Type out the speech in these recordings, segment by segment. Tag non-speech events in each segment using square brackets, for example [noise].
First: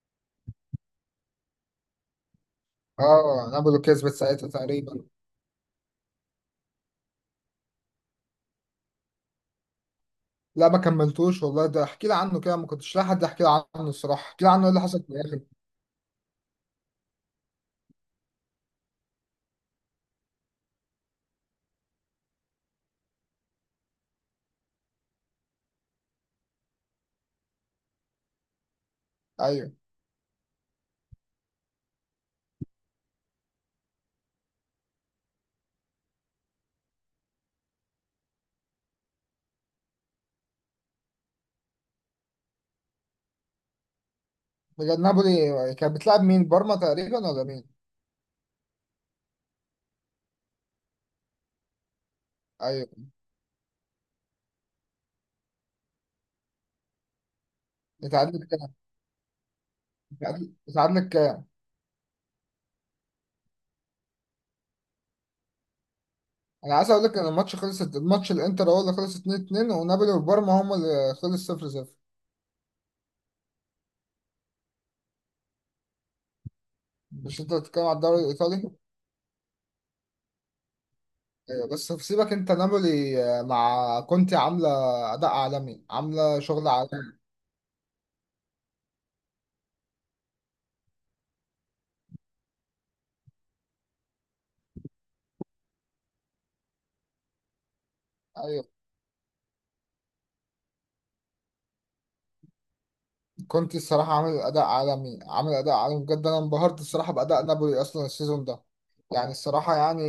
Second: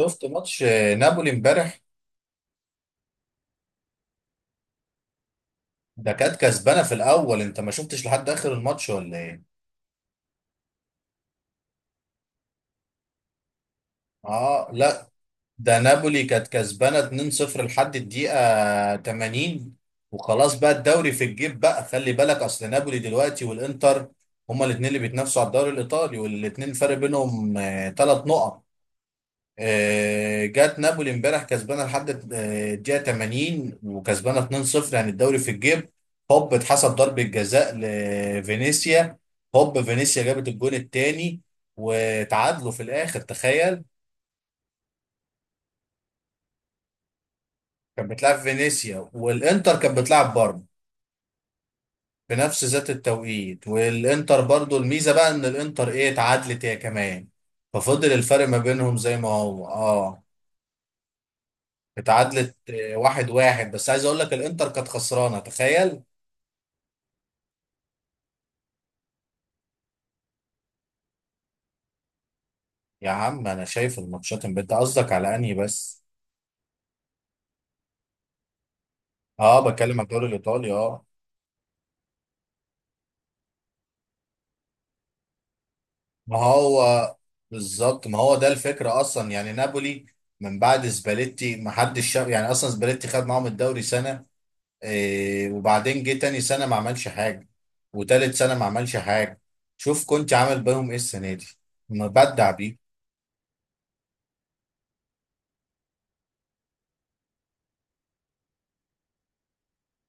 شفت ماتش نابولي امبارح. اه نابولو كسبت ساعتها تقريبا. ده كانت كسبانه في الاول، انت ما شفتش لحد اخر الماتش ولا ايه؟ لا، ما كملتوش والله. ده احكي لي عنه كده، ما كنتش لاقي حد يحكي لي عنه الصراحه. احكي لي عنه، ايه اه، اللي حصل لا. في الاخر؟ ده نابولي كانت كسبانه 2-0 لحد الدقيقه 80، وخلاص بقى الدوري في الجيب بقى. خلي بالك، اصل نابولي دلوقتي والانتر هما الاثنين اللي بيتنافسوا على الدوري الايطالي، والاثنين الفرق بينهم 3 نقط. ايوه. جات نابولي امبارح كسبانه لحد الدقيقه 80 وكسبانه 2-0، يعني الدوري في الجيب. هوب اتحسب ضربه جزاء لفينيسيا، هوب فينيسيا جابت الجون الثاني وتعادلوا في الاخر، تخيل. بجد؟ نابولي كانت بتلعب مين، بارما تقريبا ولا مين؟ كانت بتلعب فينيسيا، والانتر كانت بتلعب برضه في نفس ذات ايوه. التوقيت. والانتر برضه الميزه بقى ان الانتر ايه اتعادلت هي كمان، ففضل اتعادلت الفرق ما كام؟ بينهم زي ما هو. اه، اتعادلت كام؟ اتعادلت 1-1، بس عايز اقول لك الانتر كانت خسرانه تخيل. انا عايز اقول لك ان الماتش خلص. الماتش الانتر هو اللي خلص 2-2، ونابولي وبارما هم اللي خلص 0-0. يا عم انا شايف الماتشات امبارح، انت قصدك على انهي بس؟ مش انت بتتكلم على الدوري الايطالي؟ اه، بتكلم على الدوري الايطالي اه. ايوه، بس في، سيبك انت، نابولي مع كونتي عامله اداء عالمي، ما عامله شغل هو عالمي. بالظبط، ما هو ده الفكره اصلا. يعني نابولي من بعد سباليتي ما حدش شاف. يعني اصلا سباليتي خد معاهم الدوري سنه، إيه وبعدين جه تاني سنه ما عملش حاجه، وتالت سنه ما عملش حاجه. شوف كنت عامل بيهم ايه السنه دي، مبدع بيه. كنت الصراحة عامل أداء عالمي، عامل أداء عالمي بجد. أنا انبهرت الصراحة بأداء نابولي أصلا السيزون ده. يعني الصراحة يعني،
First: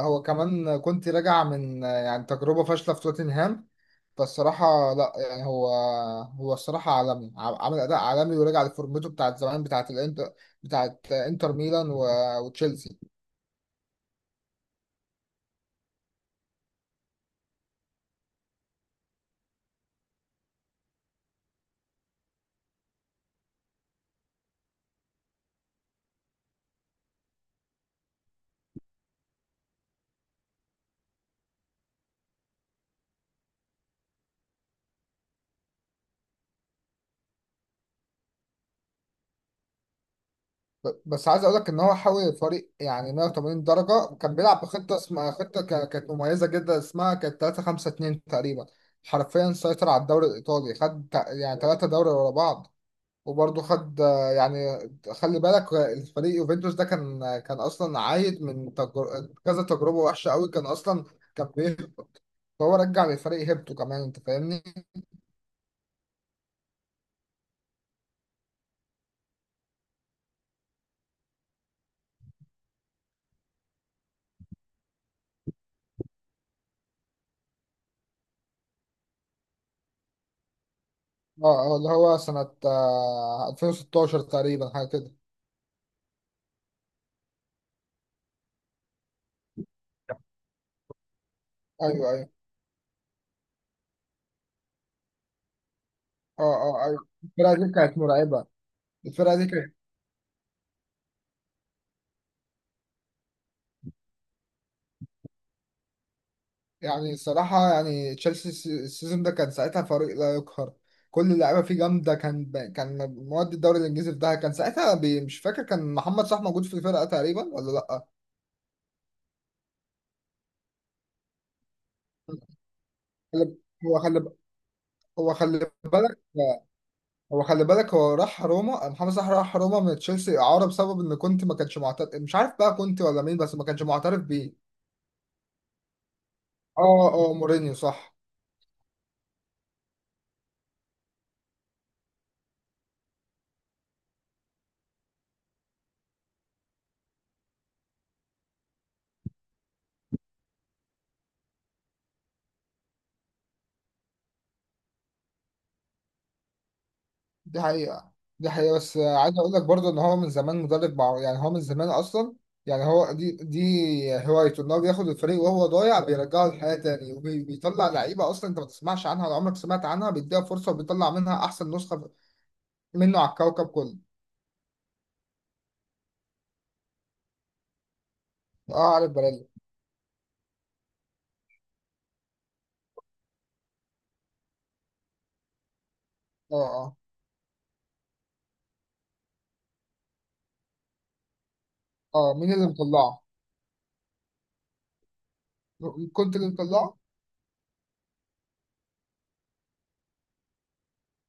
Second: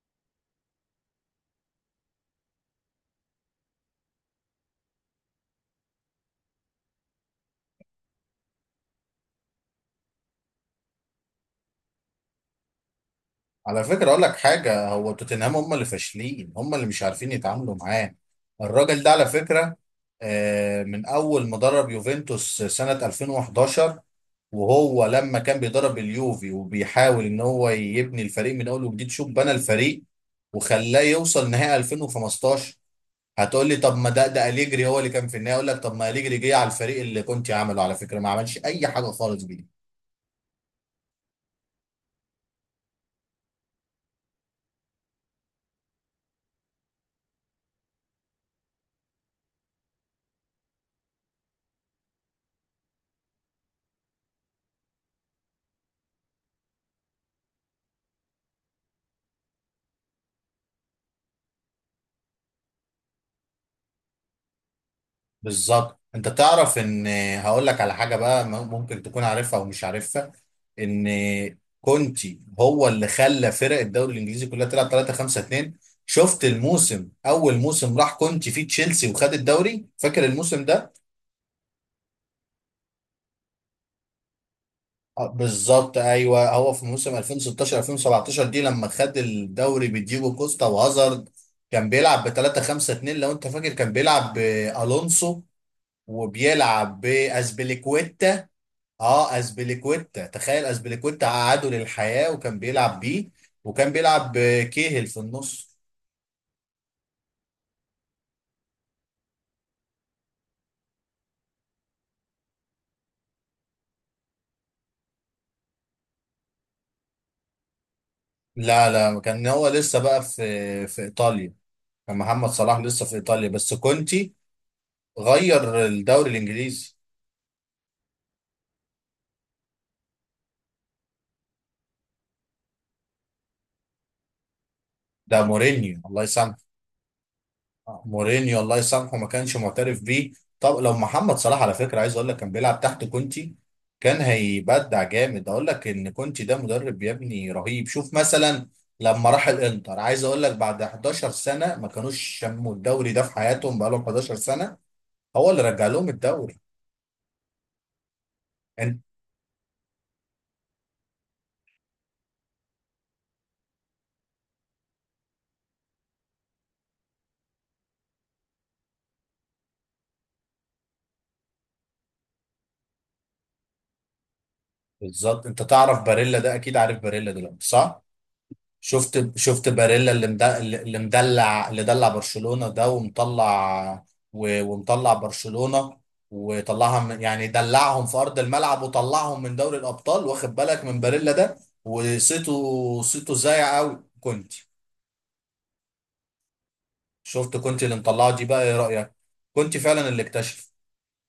هو كمان كنت راجع من يعني تجربة فاشلة في توتنهام. فالصراحة لا، يعني هو، هو الصراحة عالمي، عامل أداء عالمي ورجع لفورمته بتاعت زمان بتاعت الانتر، بتاعت انتر ميلان وتشيلسي. على فكرة أقول لك حاجة، هو توتنهام هم اللي فاشلين، هم اللي مش عارفين يتعاملوا معاه، الراجل ده على فكرة. من أول ما درب يوفنتوس سنة 2011، وهو لما كان بيدرب اليوفي وبيحاول إن هو يبني الفريق من أول وجديد، شوف بنى الفريق وخلاه يوصل نهائي 2015. هتقول لي طب ما ده أليجري هو اللي كان في النهائي، أقول لك طب ما أليجري جه على الفريق اللي كنت عامله، على فكرة ما عملش أي حاجة خالص بيه. بس عايز اقول لك ان هو حول الفريق يعني 180 درجه. كان بيلعب بخطه اسمها خطه كانت مميزه جدا، اسمها كانت 3-5-2 تقريبا. حرفيا سيطر على الدوري الايطالي، خد يعني 3 دوري ورا بعض، وبرضه خد يعني، خلي بالك الفريق يوفنتوس ده كان اصلا عايد من كذا تجربه وحشه قوي، كان اصلا كان بيهبط. فهو رجع للفريق هيبته كمان، انت فاهمني؟ بالظبط، انت تعرف ان، هقول لك على حاجه بقى ممكن تكون عارفها او مش عارفها، ان كونتي هو اللي خلى فرق الدوري الانجليزي كلها تلعب 3 5 2. شفت الموسم، اول موسم راح كونتي فيه تشيلسي وخد الدوري، فاكر الموسم ده؟ اه، اللي هو سنه 2016 تقريبا حاجه كده. بالظبط، ايوه هو في موسم 2016 2017 دي لما خد الدوري بديجو كوستا وهازارد، كان ايوه، بيلعب ايوه. ب 3 5 2. لو انت فاكر كان بيلعب بالونسو اه، اه، وبيلعب ايوه. الفرقه دي كانت مرعبه. باسبليكويتا. الفرقه اه، دي كانت، اسبليكويتا تخيل، اسبليكويتا قعده للحياة وكان بيلعب بيه، وكان بيلعب كيهل في النص. يعني الصراحه يعني تشيلسي، السيزون ده كان ساعتها فريق لا يقهر. كل اللعيبه فيه جامده. كان مواد الدوري الانجليزي في ده. كان ساعتها مش فاكر كان محمد صلاح موجود في الفرقه تقريبا ولا لا. لا لا، كان هو لسه بقى في ايطاليا. كان محمد صلاح لسه في ايطاليا، خلي- بس هو خلي كونتي هو خلي غير بالك الدوري الانجليزي. هو راح روما، محمد صلاح راح روما من تشيلسي اعاره بسبب ان كنت ما كانش معترف. مش عارف بقى كنت ولا مين، بس ما كانش معترف بيه. ده مورينيو الله يسامحه، اه، اه، مورينيو صح. مورينيو الله يسامحه ما كانش معترف بيه. طب لو محمد صلاح على فكره، عايز اقول لك كان بيلعب تحت كونتي كان هيبدع جامد. اقول لك ان كونتي ده مدرب يا ابني رهيب، شوف مثلا لما راح الانتر، عايز اقول لك بعد 11 سنه ما كانوش شموا الدوري ده في حياتهم، بقى لهم 11 سنه، هو اللي رجع لهم الدوري. دي حقيقة، دي حقيقة. بس انت عايز أقول لك برضه إن هو من زمان مدرب، مع يعني هو من زمان أصلا. يعني هو دي هوايته إن هو بياخد الفريق وهو ضايع بيرجعه للحياة تاني، وبيطلع لعيبة أصلا أنت ما تسمعش عنها ولا عمرك سمعت عنها، بيديها فرصة وبيطلع منها أحسن نسخة منه على الكوكب كله. بالظبط، انت تعرف باريلا ده، اكيد عارف باريلا دلوقتي صح؟ أه، عارف شفت باريلا. شفت باريلا اللي اللي مدلع، اللي دلع برشلونة ده ومطلع ومطلع برشلونة، أه، أه. وطلعها من يعني دلعهم في أرض الملعب وطلعهم من دوري الأبطال، واخد بالك من باريلا ده؟ أه، مين اللي وصيته، مطلعه؟ صيته زايع قوي كنت. كنت اللي مطلعه؟ شفت كنت اللي مطلعه دي، بقى ايه رأيك؟ كنت فعلا اللي اكتشف،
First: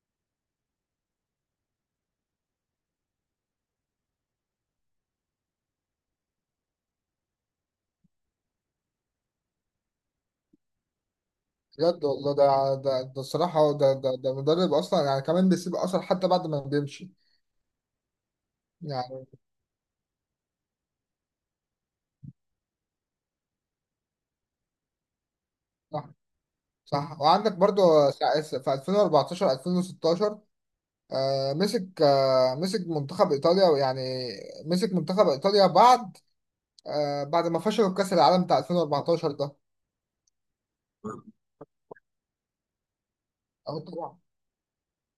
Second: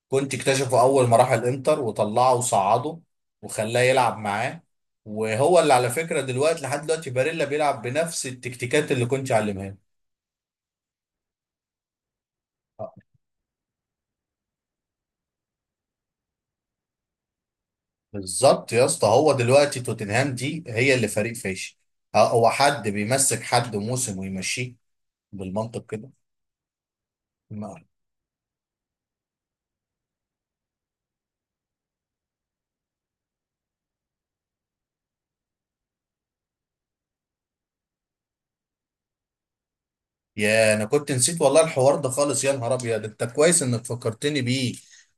كنت اكتشفه أول ما راح الإنتر وطلعه وصعده وخلاه يلعب معاه. وهو اللي على فكرة دلوقتي، لحد دلوقتي باريلا بيلعب بنفس التكتيكات اللي كنت علمها بجد والله، ده له. ده ده الصراحة ده مدرب أصلا يعني كمان بيسيب أثر حتى بعد ما بيمشي. بالظبط يا اسطى، يعني، هو دلوقتي توتنهام دي هي اللي فريق فاشل. اه، هو حد بيمسك حد موسم ويمشيه بالمنطق كده؟ صح. وعندك ما- برضو في 2014 2016، مسك منتخب ايطاليا يعني. مسك منتخب ايطاليا بعد بعد ما فشلوا في كاس العالم بتاع 2014 ده. يا انا كنت نسيت والله الحوار ده خالص، يا نهار ابيض انت كويس أهو انك طبعا. فكرتني بيه.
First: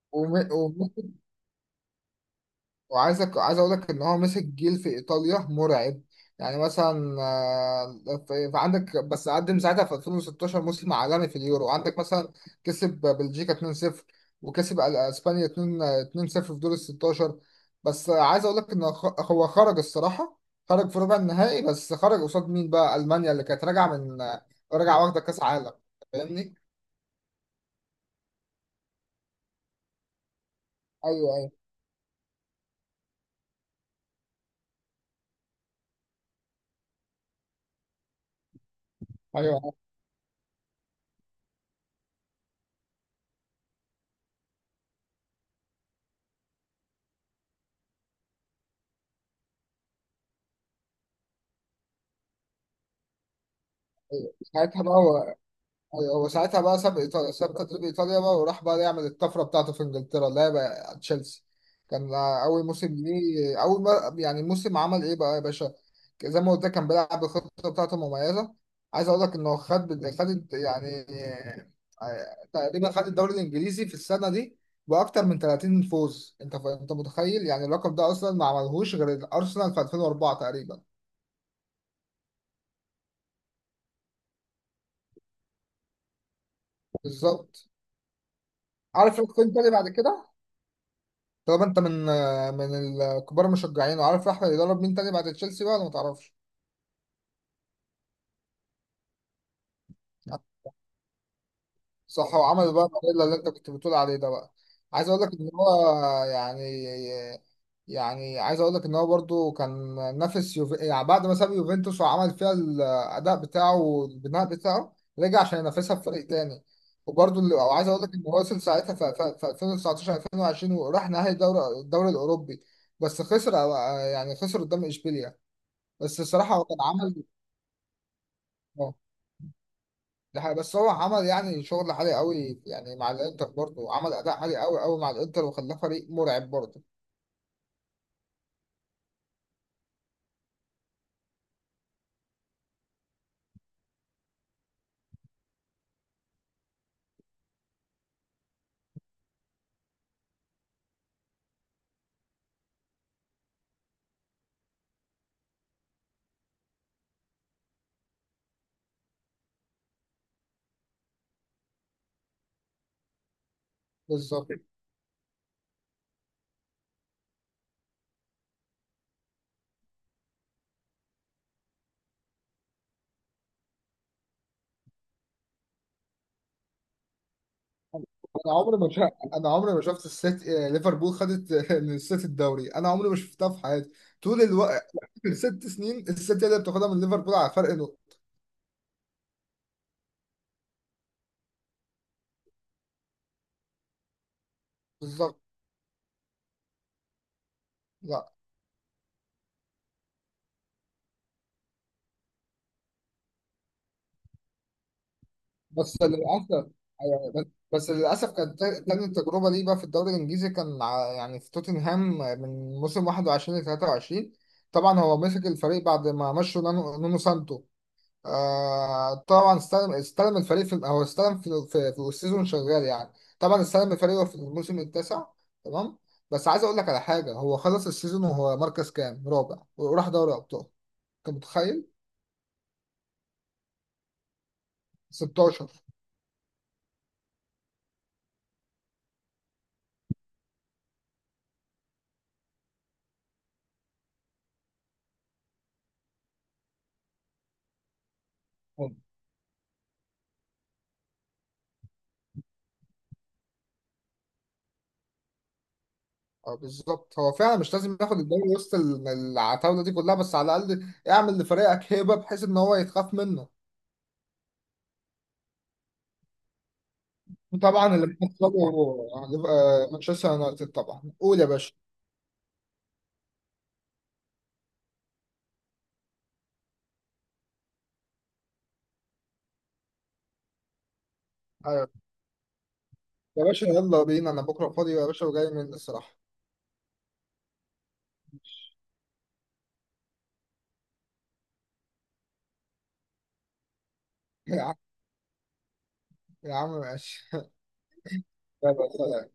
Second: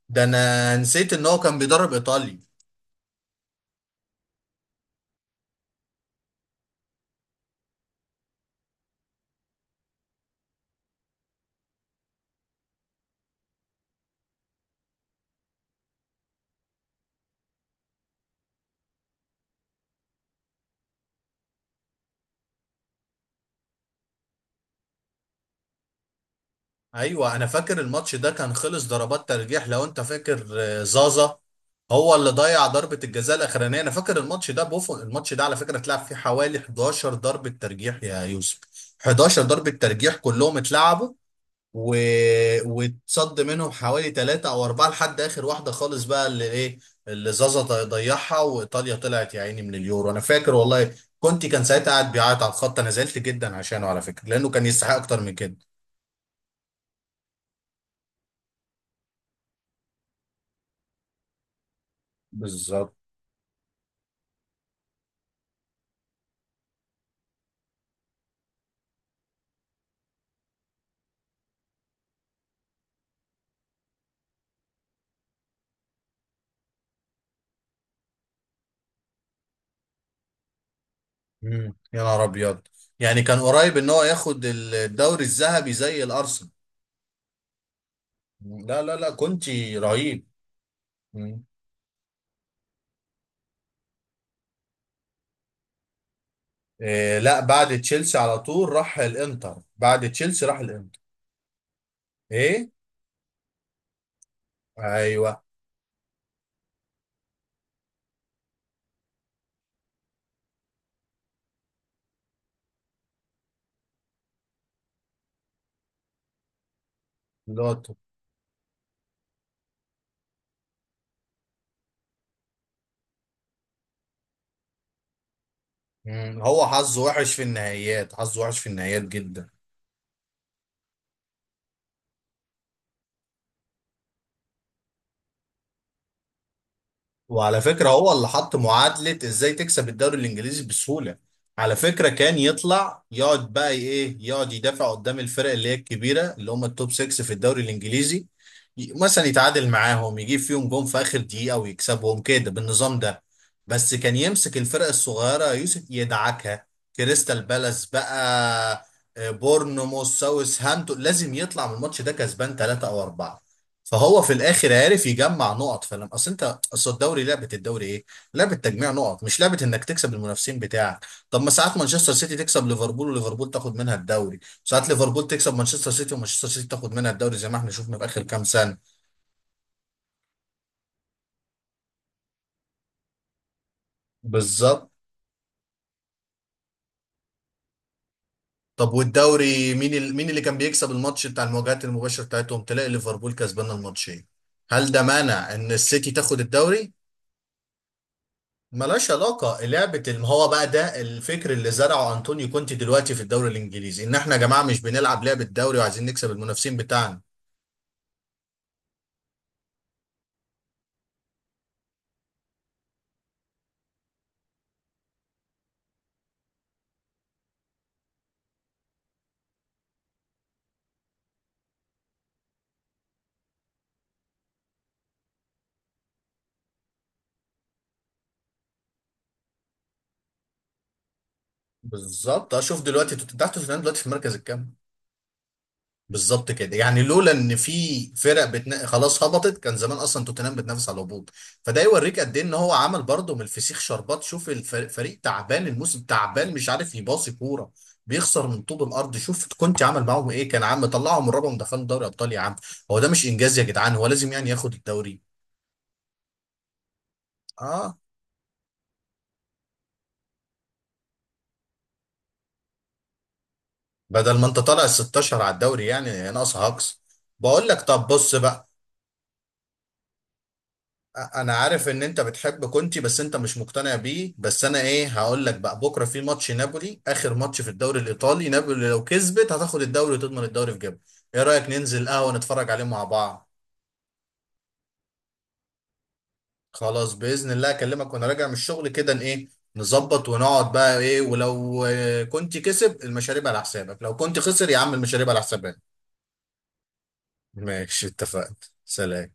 ده انا ومسك، نسيت ان هو كان بيدرب ايطاليا. عايز اقول لك ان هو مسك جيل في ايطاليا مرعب. يعني مثلا في عندك بس قدم ساعتها في 2016 موسم عالمي في اليورو، عندك مثلا كسب بلجيكا 2-0، وكسب اسبانيا 2 2-0 في دور ال 16. بس عايز اقول لك ان هو خرج الصراحه، خرج في ربع النهائي، بس خرج قصاد مين بقى؟ المانيا اللي كانت راجعه من راجعه واخده كاس عالم، فاهمني؟ ايوه انا فاكر الماتش ده، كان خلص ضربات ترجيح. لو انت فاكر ايوه، زازا ايوه، هو اللي ضيع ضربة الجزاء الاخرانية، انا فاكر الماتش ده بوفون. الماتش ده على فكرة اتلعب فيه حوالي 11 ضربة ترجيح يا يوسف، 11 ضربة ايوه. ترجيح كلهم اتلعبوا و... واتصد منهم حوالي 3 او 4 لحد اخر واحدة خالص، بقى اللي ايه اللي زازا ضيعها، وايطاليا طلعت يا عيني من اليورو. انا فاكر والله، كنت كان ساعتها قاعد بيعيط على الخط، انا زعلت جدا عشانه على فكرة لانه كان ساعتها بقى، يستحق اكتر من كده. هو ساعتها بقى ساب ايطاليا، ساب تدريب ايطاليا بقى، وراح بقى يعمل الطفره بتاعته في انجلترا اللي هي بقى تشيلسي. كان اول موسم بالظبط. ليه، اول ما يعني موسم، عمل ايه بقى يا باشا؟ زي ما قلت لك كان بيلعب الخطه بتاعته مميزه. عايز اقول لك انه خد يعني تقريبا خد الدوري الانجليزي في السنه دي باكتر من 30 فوز. انت متخيل يعني؟ اللقب ده اصلا ما عملهوش غير الارسنال في 2004 تقريبا. مم. يا نهار ابيض، يعني كان قريب ان هو ياخد الدوري الذهبي زي الارسنال. بالظبط. مم. لا لا لا، عارف القيم تاني كونتي بعد رهيب. كده. مم. طب انت من الكبار المشجعين، وعارف احمد يدرب مين تاني بعد تشيلسي بقى ولا ما تعرفش؟ إيه لا، بعد تشيلسي على طول راح الانتر، بعد تشيلسي راح الانتر. صح. ايه، وعمل بقى الفانيلا اللي انت كنت بتقول عليه ده بقى. عايز اقول لك ايوه. ان هو يعني يعني عايز اقول لك ان هو برضو كان نافس يعني بعد ما ساب يوفنتوس وعمل فيها الاداء بتاعه والبناء بتاعه، رجع عشان ينافسها في فريق تاني. وبرضو وعايز لوتو. اقول لك ان هو وصل ساعتها في 2019 2020، وراح نهائي الدوري الاوروبي. بس خسر، يعني خسر قدام اشبيليا. بس مم. الصراحة هو هو كان حظه عمل. وحش في النهائيات، حظه وحش في اه. النهائيات جدا. ده حقيقة. بس هو عمل يعني شغل عالي قوي، يعني مع الانتر برضه عمل اداء عالي قوي قوي مع الانتر وخلاه فريق مرعب برضه. وعلى فكرة هو اللي حط معادلة ازاي تكسب الدوري الانجليزي بسهولة. على فكرة كان يطلع يقعد بقى ايه، يقعد يدافع قدام الفرق اللي هي الكبيرة، اللي هم التوب 6 في الدوري الانجليزي، مثلا يتعادل معاهم يجيب فيهم جون في اخر دقيقة ويكسبهم كده بالنظام ده. بس كان يمسك الفرق الصغيرة يوسف يدعكها، كريستال بالاس بقى، بورنموث، ساوث هامبتون لازم يطلع من الماتش ده كسبان 3 او 4، فهو في بالظبط. الاخر عارف يجمع نقط. فلما اصل انت، اصل الدوري لعبه، الدوري ايه؟ لعبه تجميع نقط، مش لعبه انك تكسب المنافسين بتاعك. طب ما ساعات مانشستر سيتي تكسب ليفربول وليفربول تاخد منها الدوري، ساعات ليفربول تكسب مانشستر سيتي ومانشستر سيتي تاخد منها الدوري، زي ما احنا شفنا في اخر كام انا سنه. عمري ما شا... انا عمري ما شفت السيت آه، ليفربول خدت من السيتي الدوري. انا عمري ما شفتها في حياتي طول بالظبط. الوقت. الست سنين السيتي هي اللي بتاخدها من ليفربول على فرق نقطة. طب والدوري، مين اللي كان بيكسب الماتش بتاع المواجهات المباشره بتاعتهم؟ تلاقي ليفربول كسبان الماتشين، هل ده بالظبط. مانع ان السيتي تاخد الدوري؟ لا. ملهاش علاقة لعبة هو بقى ده الفكر اللي زرعه أنطونيو كونتي دلوقتي في الدوري الإنجليزي، إن إحنا يا جماعة مش بنلعب لعبة دوري بس وعايزين نكسب للأسف. المنافسين بتاعنا. أيوة، بس للأسف كانت تاني تجربة ليه بقى في الدوري الإنجليزي، كان يعني في توتنهام من موسم 21 ل 23. طبعا هو مسك الفريق بعد ما مشوا نونو سانتو. آه طبعا، استلم الفريق في، هو استلم في في السيزون شغال يعني. طبعا استلم الفريق في الموسم التاسع. تمام. بس عايز أقول لك على حاجة، هو خلص السيزون وهو مركز كام؟ رابع، وراح دوري أبطال. أنت متخيل؟ بالظبط، أشوف دلوقتي تحت توتنهام دلوقتي في المركز الكام. 16. بالظبط كده، يعني لولا ان في فرق خلاص هبطت كان زمان اصلا توتنهام بتنافس على الهبوط. فده يوريك قد ايه ان هو عمل برضه من الفسيخ شربات. شوف الفريق، فريق تعبان، الموسم تعبان، مش عارف يباصي كوره، بيخسر من طوب الارض، شوف كنت عمل معاهم ايه، كان عم طلعهم من الرابع ودخلهم دوري ابطال يا عم. هو ده مش انجاز يا جدعان، هو لازم يعني ياخد الدوري؟ اه، بالظبط. هو فعلا مش لازم اه، ياخد الدوري وسط العتاوله دي كلها، بس على الاقل اعمل لفريقك هيبه بحيث ان هو يتخاف منه. بدل ما انت طالع ال 16 على الدوري يعني ناقص هاكس. بقول لك وطبعا طب اللي بص بنكسبه بقى، هيبقى مانشستر يونايتد طبعا. قول يا انا باشا. عارف ان انت بتحب كونتي بس انت مش مقتنع بيه، بس انا ايه هقول لك بقى؟ بكره في ماتش نابولي، اخر ماتش في الدوري الايطالي، نابولي لو كسبت هتاخد الدوري وتضمن الدوري في جيبها. ايه رايك ايوه، ننزل قهوه نتفرج عليه مع يا بعض؟ باشا، يلا بينا. انا بكره فاضي يا باشا، وجاي من الصراحه. خلاص باذن الله، اكلمك وانا راجع من الشغل كده ايه، نظبط ونقعد بقى ايه. ولو كنت كسب المشاريب على حسابك، لو كنت [laughs] يا خسر عم. يا عم المشاريب على حسابك. يا عم ماشي. [laughs] ماشي اتفقنا. يلا، سلام. سلام.